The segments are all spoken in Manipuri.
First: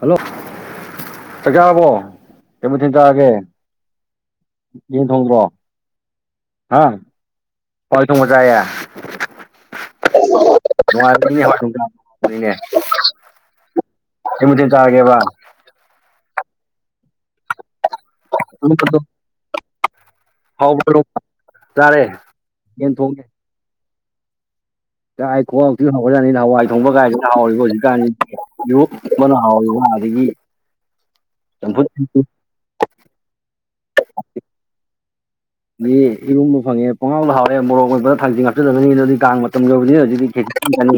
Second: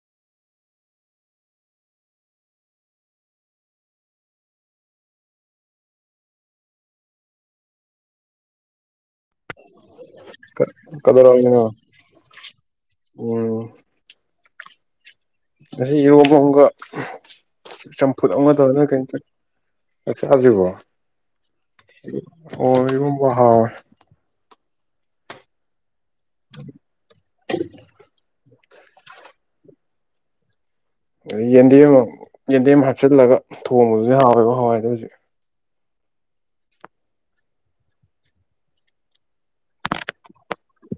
ꯍꯜꯂꯣ ꯆꯥꯛ ꯆꯔꯕ꯭ꯔꯣ ꯀꯩ ꯃꯊꯦꯜ ꯆꯔꯥꯒꯦ ꯌꯦꯟ ꯊꯣꯡꯗ꯭ꯔꯣ ꯍꯥꯋꯥꯏ ꯊꯣꯡꯕ ꯆꯥꯏꯌꯦ ꯅꯨꯡꯉꯥꯏꯅꯤ [unintelligible] ꯍꯥꯑꯣꯕꯅꯤꯅꯦ ꯑꯣ ꯀꯩ ꯃꯊꯦꯜ ꯆꯔꯥꯒꯦꯕ ꯉꯥꯁꯤ ꯏꯔꯣꯝꯕꯥ ꯑꯃꯒ ꯆꯝꯐꯨꯠ ꯑꯃ ꯇꯧꯔ ꯀꯩꯇꯁꯤꯕꯣ ꯆꯥꯛ ꯆꯗ꯭ꯔꯤꯕꯤ ꯍꯥꯎꯕ꯭ꯔꯣ ꯆꯥꯔꯦ ꯑꯣ ꯌꯦꯟ ꯊꯣꯡꯉꯦ ꯏꯔꯣꯝꯕ ꯍꯥꯎꯌꯦ ꯥꯏ ꯈꯣꯡꯛꯇ ꯍꯧꯔꯛꯅꯤꯅ ꯍꯋꯥꯏ ꯊꯣꯡꯕ ꯀꯥꯏꯗꯨ ꯍꯥꯎꯔꯤꯕ ꯍꯧꯖꯤꯛꯀꯥꯟ ꯌꯨꯛ ꯃꯅ ꯍꯥꯎꯋꯕ ꯑꯗꯒꯤ ꯑꯩ ꯌꯦꯟꯗꯦꯝ ꯆꯝꯐꯨꯠ ꯑꯃ ꯑꯗꯒꯤ ꯌꯦꯟꯗꯦꯝ ꯍꯥꯞꯆꯤꯜꯂꯒ ꯊꯣꯡꯕꯗꯨꯗꯤ ꯍꯥꯎꯋꯦꯕ ꯍꯋꯥꯏꯗꯣ ꯍꯧꯖꯤꯛ ꯑꯗꯒꯤ ꯏꯔꯨꯝꯕ ꯐꯪꯉꯦ ꯄꯣꯉꯥꯎꯗ ꯍꯥꯎꯋꯦ ꯃꯣꯔꯣꯛ ꯑꯣꯏꯕ ꯊꯥꯡꯖꯤꯡ ꯍꯥꯞꯆꯤꯜꯕꯅꯤ ꯑꯗꯨꯅꯗꯤ ꯀꯥꯡ ꯃꯇꯝ ꯌꯧꯕꯅꯤꯅ ꯍꯧꯖꯤꯛꯇꯤ ꯆꯦ [unintelligible] ꯁꯨꯋꯦ ꯑꯗꯨ [unintelligible]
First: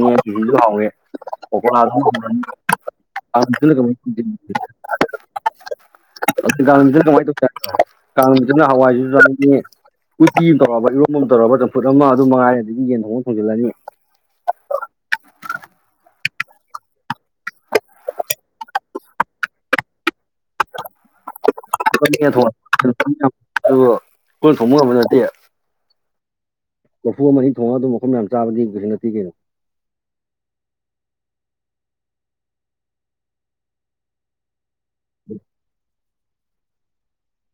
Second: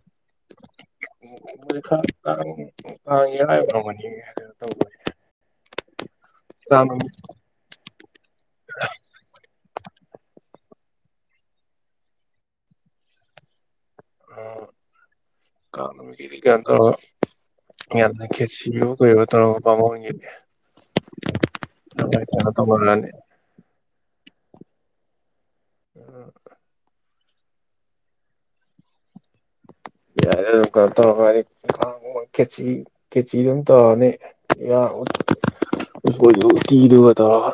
ꯈꯔ ꯀꯥꯡ ꯀꯥꯡ ꯏꯔꯥꯏ ꯑꯣꯏꯔꯝꯒꯅꯤ ꯇꯧꯕꯅꯦ ꯀꯥꯡ ꯀꯥꯡꯅ ꯅꯨꯃꯤꯠ ꯀꯃꯥꯏꯅ ꯇꯧꯁꯦ ꯍꯥꯏꯅꯣ ꯀꯥꯡꯁꯤ ꯅꯥꯍꯋꯥꯏꯁꯤ ꯎꯇꯤ ꯑꯃ ꯇꯧꯔꯕ ꯏꯔꯣꯝ ꯑꯃ ꯇꯧꯔꯕ ꯆꯝꯐꯨꯠ ꯑꯃ ꯑꯗꯨ ꯃꯉꯥꯏ ꯑꯗꯒꯤ ꯌꯦꯟ ꯊꯣꯡꯅ ꯊꯣꯡꯖꯤꯜꯂꯅꯤ ꯑ ꯀꯥꯡ ꯑꯩꯗꯤ ꯀꯩꯅꯣ ꯇꯧꯔꯒ ꯌꯥꯝꯅ ꯈꯦꯠꯁꯤꯌꯣ ꯀꯩꯔꯣ ꯇꯧꯔꯒ ꯕꯥꯃꯣꯟ ꯒꯤ [unintelligible] ꯈꯣꯏꯅꯥ ꯇꯧꯅꯔꯅꯤ ꯊꯣꯡꯕ ꯉꯝꯕꯗꯨ ꯅꯠꯇꯦ ꯑ [unintelligible] ꯀꯣꯔꯐꯨ ꯑꯃ ꯑ ꯊ ꯊꯣꯛꯣꯡꯉꯒ ꯑꯗꯨꯝ ꯃꯐꯝ ꯌꯥꯝ ꯆꯥꯕꯗꯤꯈꯖꯤꯁꯨ ꯅꯠꯇꯦ ꯀꯩꯅꯣ ꯌꯥꯔꯦ ꯑꯗꯨꯝ ꯇꯧꯔꯅꯤ ꯀꯦꯆꯤ ꯀꯦꯆꯤ ꯑꯗꯨꯝ ꯇꯧꯔꯅꯤ ꯎꯁꯣꯏꯗꯨ ꯎꯇꯤꯗꯨꯒ ꯇꯧꯔꯒ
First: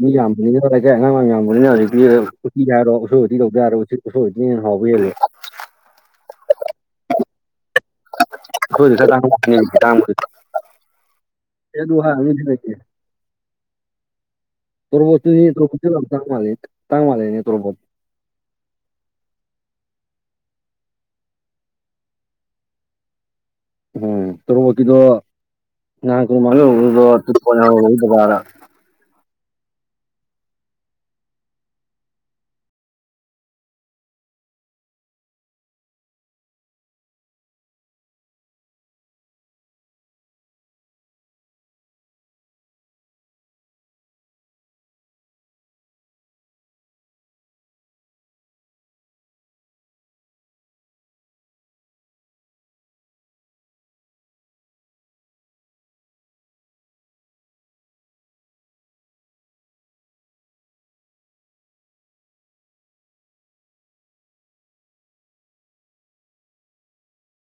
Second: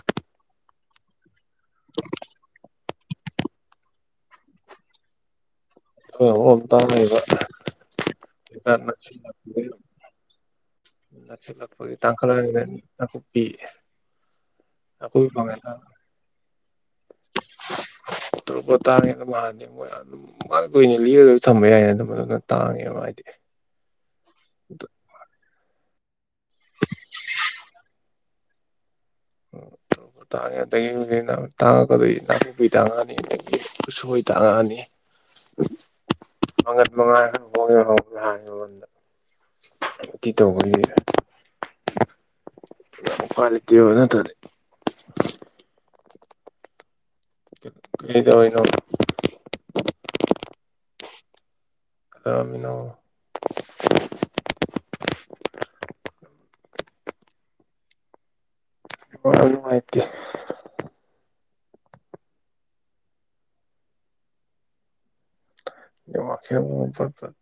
ꯃꯤ ꯌꯥꯝꯕꯅꯤꯅ ꯀꯔ ꯀꯦ ꯑꯉꯥꯡ ꯌꯥꯝꯕꯅꯤꯅ ꯍꯧꯖꯤꯛꯇꯤ ꯎꯇꯤ ꯍꯥꯏꯔꯣ ꯁꯤ ꯂꯧꯗ ꯌꯥꯔ ꯎꯁꯣꯏ ꯎꯇꯤꯅꯥ ꯍꯥꯎꯕ ꯍꯦꯜꯂꯦ ꯑꯩꯈꯣꯏ [unintelligible] [unintelligible] ꯑꯦ ꯑꯗꯨ ꯍꯥꯏꯔꯨꯅꯨ [unintelligible] ꯅꯥꯀꯨꯄꯤ [unintelligible] ꯇꯥꯡ ꯇꯥꯡ ꯃꯥꯟꯂꯦꯅꯦ ꯇꯣꯔꯣꯕꯣꯠ ꯇꯣꯔꯣꯕꯣꯠ ꯇꯥꯉꯦ [unintelligible] ꯑꯗꯨꯝ ꯃꯥ ꯀꯨꯏꯅꯤ ꯂꯤꯔꯒꯁꯨ ꯊꯝꯕ ꯌꯥꯏꯅ ꯑꯗꯨꯝ ꯑꯗꯨꯅ ꯇꯥꯡꯉꯦꯕ ꯍꯥꯏꯗꯤ ꯎꯝ ꯇꯣꯔꯣꯕꯣꯛꯀꯤꯗꯣ ꯉꯍꯥꯟ ꯇꯃꯥꯡ ꯇꯔꯗꯕꯔꯥ [unintelligible] [inaudible] ꯇꯣꯔꯣꯞ ꯇꯥꯡꯉꯦ ꯑꯗꯒꯤ ꯍꯧꯖꯤꯛ ꯇꯥꯡꯉꯛꯀꯗ ꯅꯥꯀꯨꯄꯤ ꯇꯥꯡꯉꯛꯑꯅꯤ ꯑꯗꯒꯤ ꯎꯁꯣꯏ ꯇꯥꯡꯉꯛꯑꯅꯤ ꯃꯟꯒꯜ ꯃꯛ ꯉꯥꯏ [unintelligible] [unintelligible] ꯇꯦ [unintelligible] ꯀꯔꯤꯗꯧꯔꯤꯅꯣ ꯀꯩꯗꯧꯔꯝꯃꯤꯅꯣ ꯑꯥ ꯅꯨꯉꯥꯏꯇꯦ ꯋꯥꯛꯁꯤꯅꯥ ꯃꯔꯣꯟ ꯑꯃꯥ ꯄꯥꯠ ꯄꯠ